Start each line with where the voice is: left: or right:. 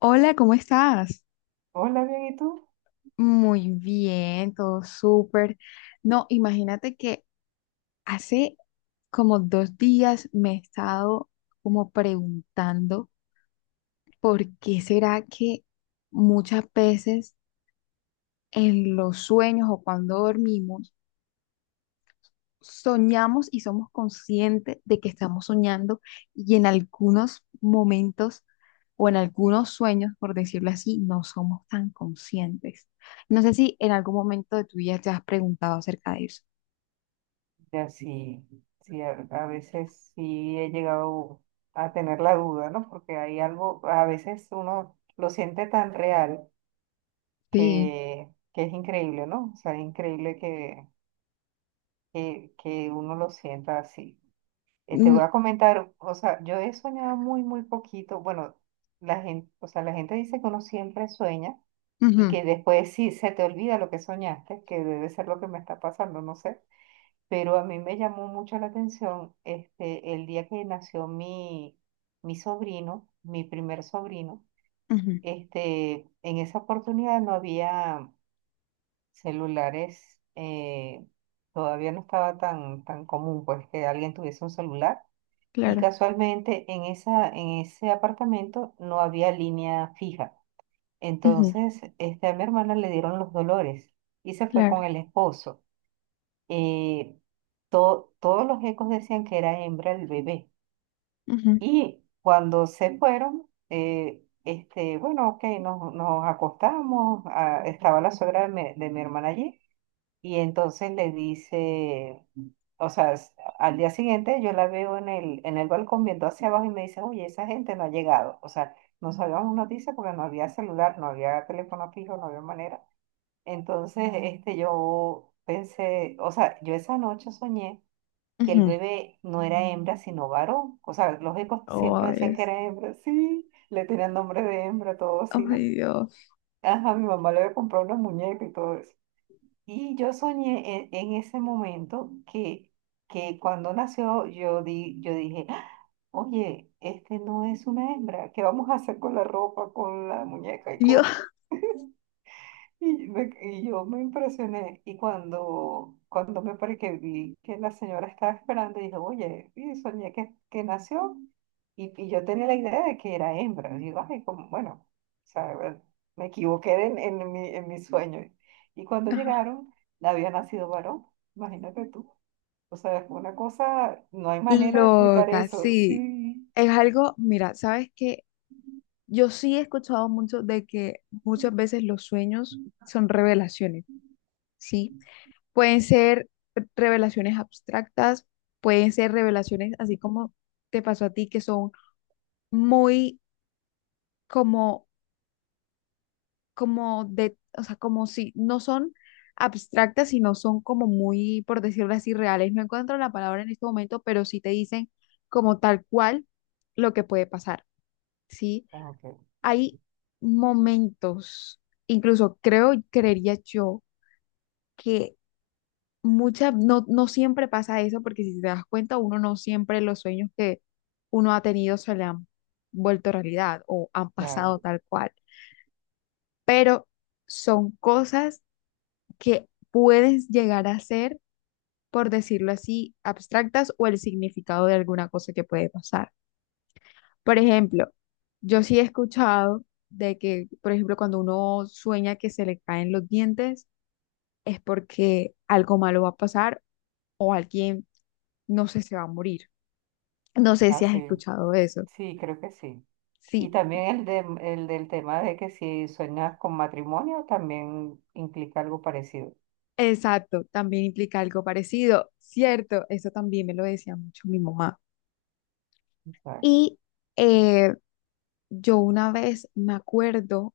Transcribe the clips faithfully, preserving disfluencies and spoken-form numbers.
left: Hola, ¿cómo estás?
right: Hola, bien, ¿y tú?
left: Muy bien, todo súper. No, imagínate que hace como dos días me he estado como preguntando por qué será que muchas veces en los sueños o cuando dormimos soñamos y somos conscientes de que estamos soñando, y en algunos momentos o en algunos sueños, por decirlo así, no somos tan conscientes. No sé si en algún momento de tu vida te has preguntado acerca de eso.
right: Ya sí, sí, a, a veces sí he llegado a tener la duda, ¿no? Porque hay algo, a veces uno lo siente tan real
left: Sí.
right: que, que es increíble, ¿no? O sea, es increíble que, que, que uno lo sienta así. Eh, te
left: Mm.
right: voy a comentar, o sea, yo he soñado muy, muy poquito. Bueno, la gente, o sea, la gente dice que uno siempre sueña y
left: Ujú.
right: que después sí se te olvida lo que soñaste, que debe ser lo que me está pasando, no sé. Pero a mí me llamó mucho la atención este, el día que nació mi, mi sobrino, mi primer sobrino.
left: Ujú,
right: Este, en esa oportunidad no había celulares, eh, todavía no estaba tan, tan común pues que alguien tuviese un celular. Y
left: claro.
right: casualmente en esa, en ese apartamento no había línea fija.
left: Ujú,
right: Entonces, este, a mi hermana le dieron los dolores y se fue con
left: claro.
right: el esposo, eh, to- todos los ecos decían que era hembra el bebé.
left: Ujú.
right: Y cuando se fueron, eh, este, bueno, ok, nos, nos acostamos, ah, estaba la suegra de mi, de mi hermana allí, y entonces le dice, o sea, s- al día siguiente yo la veo en el, en el balcón viendo hacia abajo y me dice, oye, esa gente no ha llegado. O sea, no sabíamos noticias porque no había celular, no había teléfono fijo, no había manera. Entonces, este, yo pensé, o sea, yo esa noche soñé que el
left: Ujú.
right: bebé no era hembra, sino varón. O sea, los ecos
left: Oh
right: siempre decían que
left: Dios.
right: era hembra, sí, le tenían nombre de hembra, todo así, ¿no?
left: Ay Dios.
right: Ajá, mi mamá le había comprado una muñeca y todo eso. Y yo soñé en, en ese momento que, que cuando nació yo, di, yo dije, Ah, oye, este no es una hembra, ¿qué vamos a hacer con la ropa, con la muñeca y
left: Dios.
right: con y, me- y yo me impresioné, y cuando, cuando me paré que vi que la señora estaba esperando, dije, oye, y soñé que, que nació, y, y yo tenía la idea de que era hembra. Y digo, ay, como, bueno, o sea, bueno, me equivoqué en, en mi, en mi sueño. Y cuando
left: Ajá.
right: llegaron, había nacido varón, imagínate tú. O sea, fue una cosa, no hay manera de explicar
left: Loca,
right: eso.
left: sí.
right: Sí.
left: Es algo, mira, ¿sabes qué? Yo sí he escuchado mucho de que muchas veces los sueños son revelaciones, ¿sí? Pueden ser revelaciones abstractas, pueden ser revelaciones así como te pasó a ti, que son muy como, como de, o sea, como si no son abstractas, sino son como muy, por decirlo así, reales. No encuentro la palabra en este momento, pero sí te dicen como tal cual lo que puede pasar, ¿sí?
right: Ah, ok,
left: Hay momentos, incluso creo, y creería yo, que muchas, no, no siempre pasa eso, porque si te das cuenta, uno no siempre los sueños que uno ha tenido se le han vuelto realidad o han
right: claro.
left: pasado tal cual, pero son cosas que puedes llegar a ser, por decirlo así, abstractas o el significado de alguna cosa que puede pasar. Por ejemplo, yo sí he escuchado de que, por ejemplo, cuando uno sueña que se le caen los dientes, es porque algo malo va a pasar o alguien, no sé, se va a morir. No sé
right: Ah,
left: si has
right: sí,
left: escuchado eso.
right: sí, creo que sí. Y
left: Sí,
right: también el, de, el del tema de que si sueñas con matrimonio también implica algo parecido.
left: exacto, también implica algo parecido. Cierto, eso también me lo decía mucho mi mamá.
right: Exacto.
left: Y eh, yo una vez me acuerdo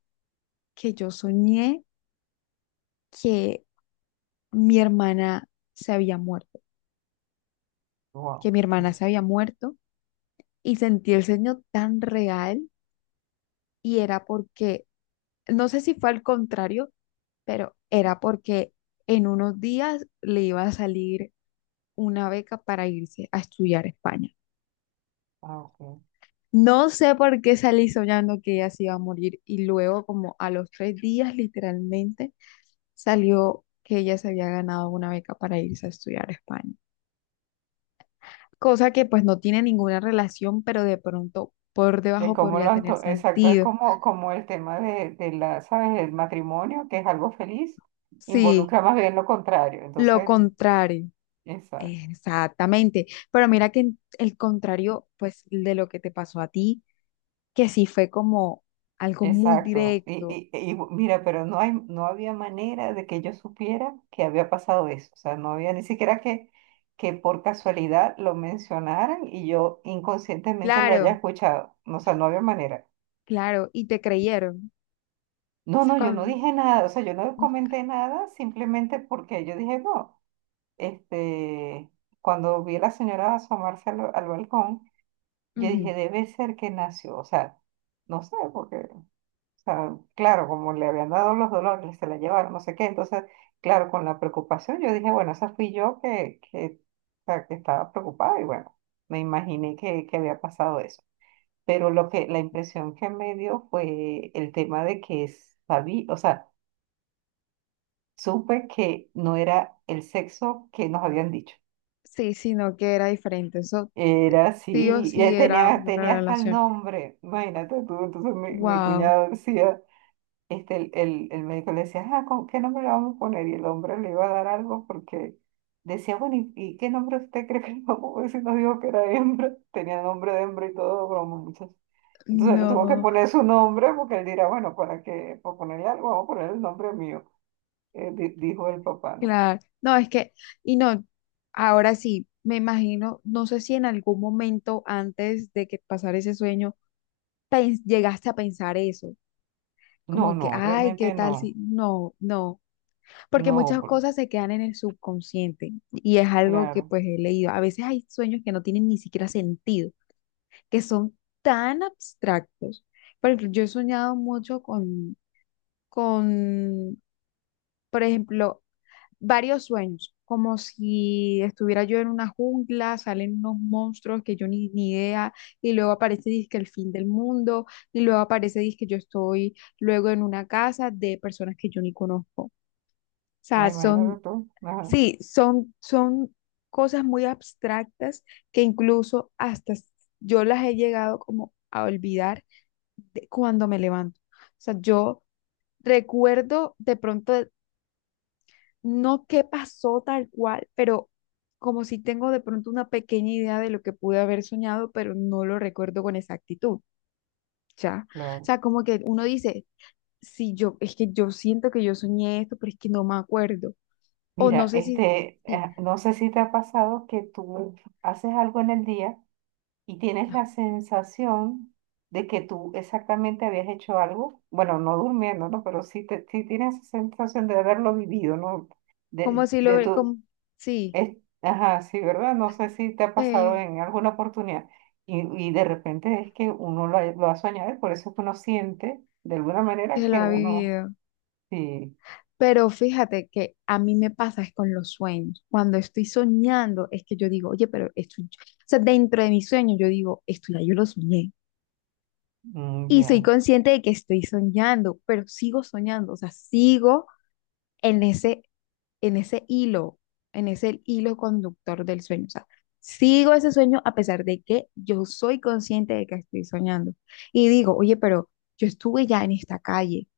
left: que yo soñé que mi hermana se había muerto, que
right: Wow.
left: mi hermana se había muerto, y sentí el sueño tan real, y era porque, no sé si fue al contrario, pero era porque en unos días le iba a salir una beca para irse a estudiar a España.
right: Ah, ok.
left: No sé por qué salí soñando que ella se iba a morir y luego como a los tres días literalmente salió que ella se había ganado una beca para irse a estudiar a España. Cosa que pues no tiene ninguna relación, pero de pronto por
right: Es
left: debajo
right: como
left: podría
right: lo
left: tener
right: anto- exacto, es
left: sentido.
right: como, como el tema de, de la, ¿sabes? El matrimonio, que es algo feliz,
left: Sí,
right: involucra más bien lo contrario.
left: lo
right: Entonces,
left: contrario.
right: exacto.
left: Exactamente, pero mira que en- el contrario, pues, de lo que te pasó a ti, que sí fue como algo muy
right: Exacto.
left: directo.
right: Y, y, y bu- mira, pero no hay, no había manera de que yo supiera que había pasado eso. O sea, no había ni siquiera que, que por casualidad lo mencionaran y yo inconscientemente lo haya
left: Claro,
right: escuchado. No, o sea, no había manera.
left: claro, y te creyeron. O
right: No,
left: sea,
right: no, yo no
left: con...
right: dije nada. O sea, yo no comenté nada simplemente porque yo dije, no, este, cuando vi a la señora asomarse al, al balcón, yo
left: Ujú.
right: dije, debe ser que nació. O sea, no sé, porque sea, claro, como le habían dado los dolores, se la llevaron, no sé qué. Entonces, claro, con la preocupación, yo dije, bueno, esa fui yo que, que, o sea, que estaba preocupada y bueno, me imaginé que, que había pasado eso. Pero lo que, la impresión que me dio fue el tema de que sabí, o sea, supe que no era el sexo que nos habían dicho.
left: Sí, sí, no, que era diferente. Eso
right: Era
left: sí o
right: así, y
left: sí
right: eh,
left: era
right: tenía,
left: una
right: tenía hasta el
left: relación.
right: nombre, imagínate tú. Entonces mi, mi
left: Wow,
right: cuñado decía, este, el, el, el médico le decía, ah, ¿con qué nombre le vamos a poner? Y el hombre le iba a dar algo porque decía, bueno, ¿y, y qué nombre usted cree que le vamos a poner si nos dijo que era hembra? Tenía nombre de hembra y todo, broma, muchachos. Entonces le tuvo que
left: no,
right: poner su nombre porque él dirá, bueno, para que, por ponerle algo, vamos a poner el nombre mío, eh, di- dijo el papá, ¿no?
left: claro. No, es que, y no, ahora sí, me imagino, no sé si en algún momento antes de que pasara ese sueño, pens- llegaste a pensar eso.
right: No,
left: Como que,
right: no,
left: ay, ¿qué
right: realmente
left: tal si?
right: no,
left: No, no, porque
right: no,
left: muchas
right: por-
left: cosas se quedan en el subconsciente y es algo que
right: claro.
left: pues he leído. A veces hay sueños que no tienen ni siquiera sentido, que son tan abstractos. Por ejemplo, yo he soñado mucho con, con, por ejemplo, varios sueños, como si estuviera yo en una jungla, salen unos monstruos que yo ni, ni idea, y luego aparece dizque el fin del mundo, y luego aparece dizque yo estoy luego en una casa de personas que yo ni conozco. O
right: Ah,
left: sea, son,
right: imagínate tú. Ajá,
left: sí, son, son cosas muy abstractas que incluso hasta s- yo las he llegado como a olvidar de- cuando me levanto. O sea, yo recuerdo de pronto no qué pasó tal cual, pero como si tengo de pronto una pequeña idea de lo que pude haber soñado, pero no lo recuerdo con exactitud, ¿ya? O
right: claro.
left: sea, como que uno dice, sí, yo, es que yo siento que yo soñé esto, pero es que no me acuerdo. O no
right: Mira,
left: sé si,
right: este,
left: sí,
right: eh, no sé si te ha pasado que tú haces algo en el día y tienes
left: ah,
right: la sensación de que tú exactamente habías hecho algo, bueno, no durmiendo, ¿no? Pero sí, te, sí tienes esa sensación de haberlo vivido, ¿no? De,
left: como si lo,
right: de tu,
left: como, sí,
right: es- ajá, sí, ¿verdad? No sé si te ha pasado
left: eh,
right: en alguna oportunidad, y, y de repente es que uno lo, ha- lo ha soñado y por eso es que uno siente de alguna manera
left: que lo
right: que
left: ha
right: uno,
left: vivido.
right: sí,
left: Pero fíjate que a mí me pasa es con los sueños. Cuando estoy soñando, es que yo digo, oye, pero esto, yo-". O sea, dentro de mis sueños yo digo, esto ya yo lo soñé.
right: mm,
left: Y soy
right: ya,
left: consciente de que estoy soñando, pero sigo soñando, o sea, sigo en ese, en ese hilo, en ese hilo conductor del sueño. O sea, sigo ese sueño a pesar de que yo soy consciente de que estoy soñando. Y digo, oye, pero yo estuve ya en esta calle.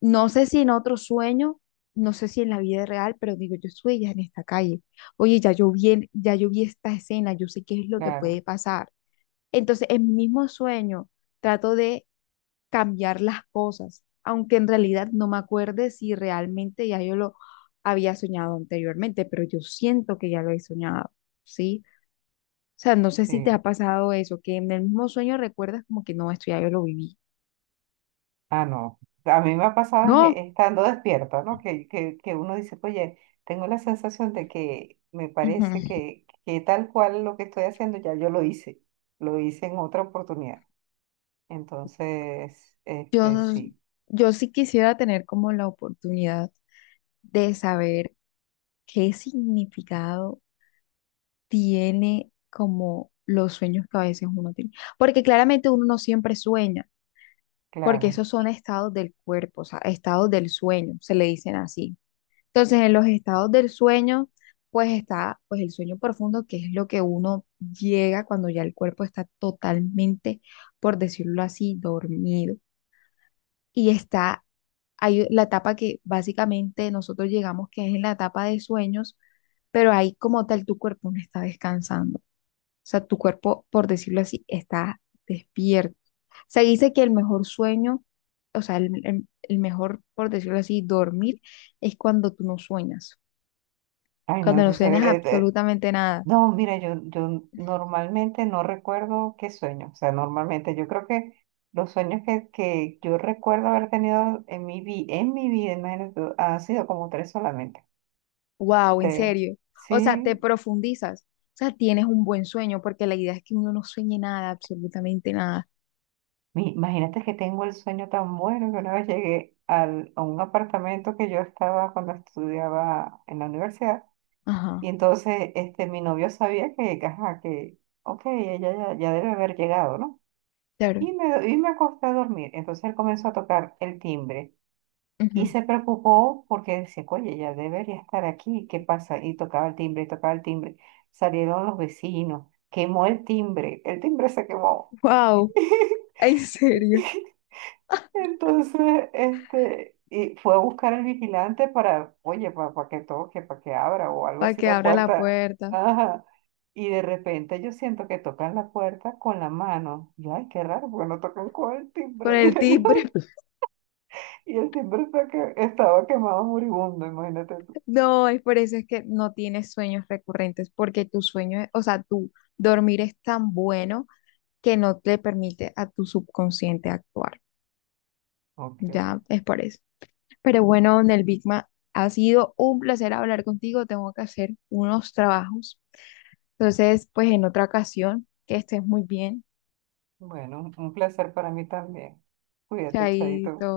left: No sé si en otro sueño, no sé si en la vida real, pero digo, yo estuve ya en esta calle. Oye, ya yo vi, en- ya yo vi esta escena, yo sé qué es lo que
right: claro,
left: puede pasar. Entonces, en mi mismo sueño, trato de cambiar las cosas, aunque en realidad no me acuerde si realmente ya yo lo había soñado anteriormente, pero yo siento que ya lo he soñado, ¿sí? O sea, no sé si te
right: sí.
left: ha pasado eso, que en el mismo sueño recuerdas como que no, esto ya yo lo viví.
right: Ah, no. A mí me ha pasado
left: No,
right: es- estando despierta, ¿no? Que, que, que uno dice, oye, tengo la sensación de que me parece
left: ujú.
right: que, que tal cual lo que estoy haciendo ya yo lo hice, lo hice en otra oportunidad. Entonces,
left: Yo,
right: este, sí,
left: yo sí quisiera tener como la oportunidad de saber qué significado tiene como los sueños que a veces uno tiene, porque claramente uno no siempre sueña. Porque
right: claro.
left: esos son estados del cuerpo, o sea, estados del sueño, se le dicen así. Entonces, en los estados del sueño, pues está pues el sueño profundo, que es lo que uno llega cuando ya el cuerpo está totalmente, por decirlo así, dormido. Y está hay la etapa que básicamente nosotros llegamos, que es en la etapa de sueños, pero ahí como tal tu cuerpo no está descansando. O sea, tu cuerpo, por decirlo así, está despierto. Se dice que el mejor sueño, o sea, el, el- el mejor, por decirlo así, dormir es cuando tú no sueñas,
right: Ay, no,
left: cuando no
right: entonces,
left: sueñas
right: eh, eh,
left: absolutamente nada.
right: no, mira, yo, yo normalmente no recuerdo qué sueño. O sea, normalmente yo creo que los sueños que, que yo recuerdo haber tenido en mi vi, en mi vida, imagínate tú, han sido como tres solamente.
left: Wow, en
right: este
left: serio. O sea, te
right: Sí,
left: profundizas. O sea, tienes un buen sueño porque la idea es que uno no sueñe nada, absolutamente nada.
right: mi- imagínate que tengo el sueño tan bueno que una vez llegué al, a un apartamento que yo estaba cuando estudiaba en la universidad,
left: Ajá,
right: y entonces este, mi novio sabía que, que, ajá, que, ok, ella ya, ya debe haber llegado, ¿no?
left: claro.
right: Y me, y me acosté a dormir. Entonces él comenzó a tocar el timbre y se preocupó porque decía, oye, ella debería estar aquí, ¿qué pasa? Y tocaba el timbre, y tocaba el timbre. Salieron los vecinos, quemó el timbre, el timbre se quemó.
left: Wow, en serio.
right: Entonces, este, y fue a buscar al vigilante para, oye, para, que toque, para que abra o algo
left: Para
right: así
left: que
right: la
left: abra la
right: puerta.
left: puerta
right: Ajá. Y de repente yo siento que tocan la puerta con la mano. Yo, ay, qué raro, porque no tocan con el
left: con
right: timbre,
left: el
right: dije
left: timbre.
right: yo. Y el timbre está que- estaba quemado moribundo, imagínate tú.
left: No, es por eso es que no tienes sueños recurrentes porque tu sueño, es- o sea, tu dormir es tan bueno que no te permite a tu subconsciente actuar.
right: Ok,
left: Ya es por eso. Pero bueno, Nelvigma, ha sido un placer hablar contigo. Tengo que hacer unos trabajos. Entonces, pues en otra ocasión, que estés muy bien.
right: bueno, un placer para mí también. Cuídate,
left: Chaito.
right: Chaito.